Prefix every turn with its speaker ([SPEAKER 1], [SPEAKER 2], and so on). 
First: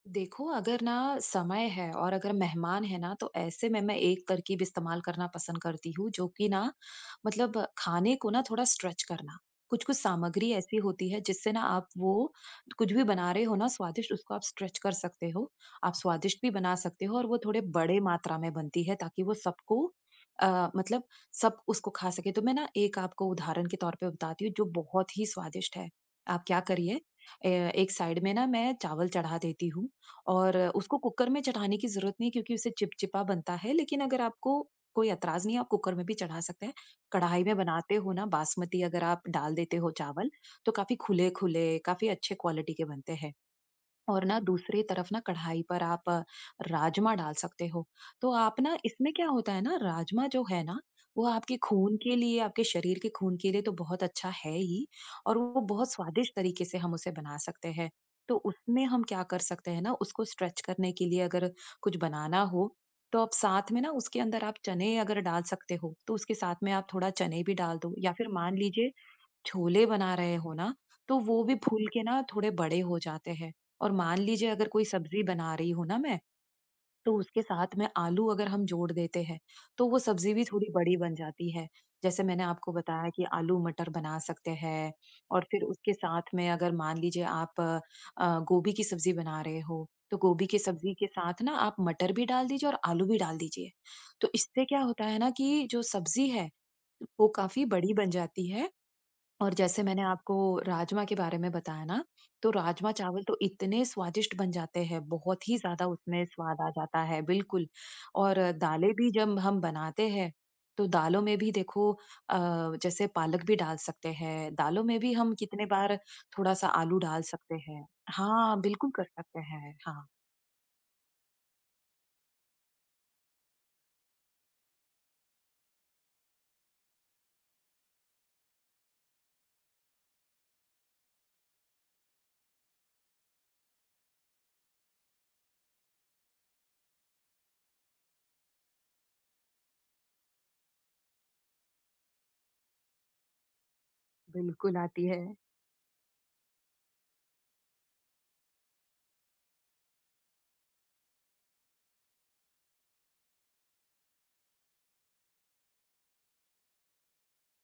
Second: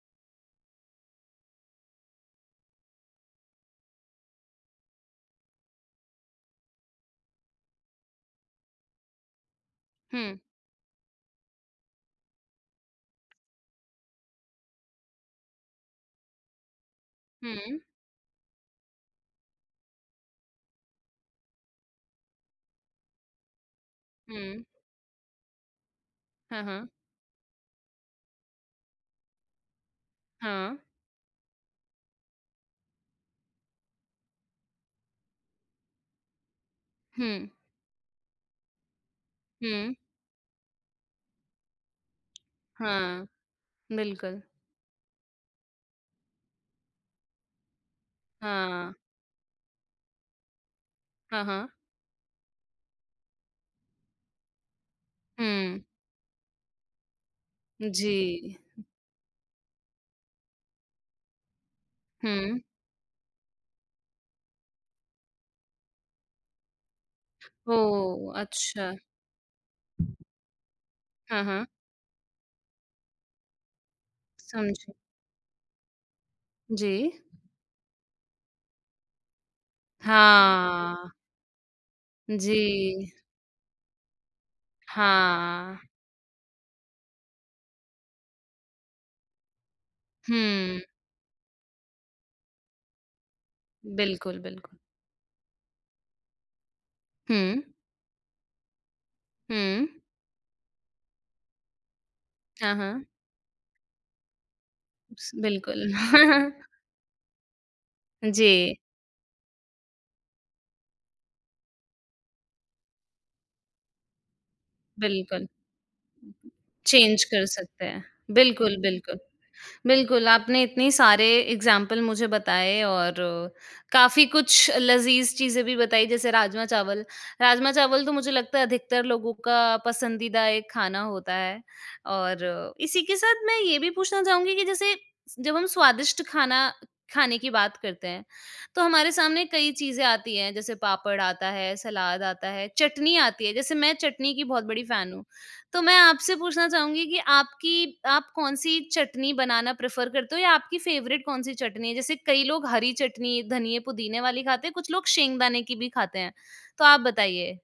[SPEAKER 1] देखो, अगर ना समय है और अगर मेहमान है ना, तो ऐसे में मैं एक तरक़ीब इस्तेमाल करना पसंद करती हूँ, जो कि ना मतलब खाने को ना थोड़ा स्ट्रेच करना। कुछ-कुछ
[SPEAKER 2] हुँ।
[SPEAKER 1] सामग्री ऐसी होती है जिससे ना आप वो कुछ भी बना रहे हो ना स्वादिष्ट, उसको आप स्ट्रेच कर सकते हो। आप स्वादिष्ट भी बना सकते हो, और वो थोड़े
[SPEAKER 2] हुँ।
[SPEAKER 1] बड़े मात्रा में बनती है ताकि वो सबको अ, मतलब सब उसको खा सकें। तो मैं ना एक आपको उदाहरण के तौर पे बताती हूँ,
[SPEAKER 2] हुँ।
[SPEAKER 1] जो बहुत ही स्वादिष्ट है। आप क्या
[SPEAKER 2] हाँ, हाँ।
[SPEAKER 1] करिए, अ, एक साइड में ना मैं चावल चढ़ा देती हूँ, और अ,
[SPEAKER 2] हाँ।
[SPEAKER 1] उसको कुकर में चढ़ाने की ज़रूरत नहीं है क्योंकि उसे चिपचिपा बनता है लेकिन अगर आपको कोई ऐतराज़ नहीं है, आप कुकर में भी चढ़ा सकते हैं। कढ़ाई
[SPEAKER 2] हुँ।
[SPEAKER 1] में बनाते हो ना बासमती अगर आप डाल देते हो
[SPEAKER 2] हुँ।
[SPEAKER 1] चावल, तो काफ़ी खुले-खुले, काफ़ी अच्छे क्वालिटी के बनते
[SPEAKER 2] हाँ,
[SPEAKER 1] हैं। और ना
[SPEAKER 2] बिल्कुल।
[SPEAKER 1] दूसरी तरफ ना, कढ़ाई पर आप अ, राजमा डाल सकते हो। तो आप ना
[SPEAKER 2] हाँ।
[SPEAKER 1] इसमें क्या होता है ना, राजमा जो है ना, वो
[SPEAKER 2] हाँ,
[SPEAKER 1] आपके
[SPEAKER 2] हाँ।
[SPEAKER 1] खून के लिए, आपके शरीर के खून के लिए तो बहुत अच्छा है ही, और वो
[SPEAKER 2] हुँ।
[SPEAKER 1] बहुत स्वादिष्ट तरीके से हम उसे बना सकते हैं। तो
[SPEAKER 2] जी।
[SPEAKER 1] उसमें हम क्या कर सकते हैं ना, उसको स्ट्रेच करने के लिए अगर कुछ बनाना
[SPEAKER 2] हुँ।
[SPEAKER 1] हो, तो आप साथ में ना उसके अंदर आप चने अगर डाल सकते हो, तो उसके साथ में आप थोड़ा चने भी डाल दो, या फिर
[SPEAKER 2] ओह!
[SPEAKER 1] मान लीजिए
[SPEAKER 2] अच्छा।
[SPEAKER 1] छोले बना रहे हो ना, तो वो
[SPEAKER 2] हाँ,
[SPEAKER 1] भी
[SPEAKER 2] हाँ।
[SPEAKER 1] फूल के ना थोड़े बड़े हो जाते हैं। और मान लीजिए अगर कोई
[SPEAKER 2] समझी।
[SPEAKER 1] सब्ज़ी बना रही हूँ ना मैं,
[SPEAKER 2] जी।
[SPEAKER 1] तो उसके साथ में आलू अगर हम जोड़ देते हैं, तो वो सब्ज़ी भी थोड़ी बड़ी
[SPEAKER 2] हाँ।
[SPEAKER 1] बन जाती है। जैसे मैंने आपको बताया
[SPEAKER 2] जी।
[SPEAKER 1] कि आलू मटर बना सकते हैं। और फिर
[SPEAKER 2] हाँ।
[SPEAKER 1] उसके साथ में अगर मान लीजिए आप अ, अ, गोभी की सब्ज़ी बना रहे हो, तो गोभी की
[SPEAKER 2] हुँ।
[SPEAKER 1] सब्ज़ी के साथ ना आप मटर भी डाल दीजिए और आलू भी डाल दीजिए। तो
[SPEAKER 2] बिल्कुल,
[SPEAKER 1] इससे
[SPEAKER 2] बिल्कुल।
[SPEAKER 1] क्या होता है ना, कि जो सब्ज़ी है वो
[SPEAKER 2] हुँ।
[SPEAKER 1] काफ़ी बड़ी बन जाती है। और जैसे
[SPEAKER 2] हुँ।
[SPEAKER 1] मैंने आपको राजमा के बारे में बताया ना, तो
[SPEAKER 2] हाँ, हाँ।
[SPEAKER 1] राजमा-चावल तो इतने स्वादिष्ट बन जाते हैं,
[SPEAKER 2] स
[SPEAKER 1] बहुत ही
[SPEAKER 2] बिल्कुल।
[SPEAKER 1] ज़्यादा उसमें स्वाद आ जाता है, बिल्कुल। और
[SPEAKER 2] जी।
[SPEAKER 1] दालें भी जब हम बनाते हैं, तो दालों में भी देखो अ, जैसे पालक भी डाल सकते हैं, दालों में भी हम
[SPEAKER 2] बिल्कुल।
[SPEAKER 1] कितने बार थोड़ा-सा आलू डाल
[SPEAKER 2] चेंज कर
[SPEAKER 1] सकते हैं।
[SPEAKER 2] सकते हैं।
[SPEAKER 1] हाँ,
[SPEAKER 2] बिल्कुल,
[SPEAKER 1] बिल्कुल कर
[SPEAKER 2] बिल्कुल।
[SPEAKER 1] सकते हैं। हाँ।
[SPEAKER 2] बिल्कुल, आपने इतने सारे एग्ज़ाम्पल मुझे बताए और अ, काफ़ी कुछ लज़ीज़ चीज़ें भी बताई जैसे राजमा-चावल। राजमा-चावल तो मुझे लगता है अधिकतर लोगों का पसंदीदा एक खाना होता है। और इसी के साथ मैं ये भी पूछना चाहूँगी कि जैसे जब हम स्वादिष्ट खाना खाने की बात करते हैं, तो हमारे सामने कई चीज़ें आती हैं, जैसे पापड़ आता है, सलाद आता है, चटनी आती है। जैसे मैं चटनी की बहुत
[SPEAKER 1] बिल्कुल
[SPEAKER 2] बड़ी
[SPEAKER 1] आती
[SPEAKER 2] फैन हूँ,
[SPEAKER 1] है।
[SPEAKER 2] तो मैं आपसे पूछना चाहूँगी कि आपकी आप कौन-सी चटनी बनाना प्रेफ़र करते हो, या आपकी फ़ेवरेट कौन-सी चटनी है? जैसे कई लोग हरी चटनी, धनिया-पुदीने वाली खाते हैं, कुछ लोग सींगदाने की भी खाते हैं, तो आप बताइए।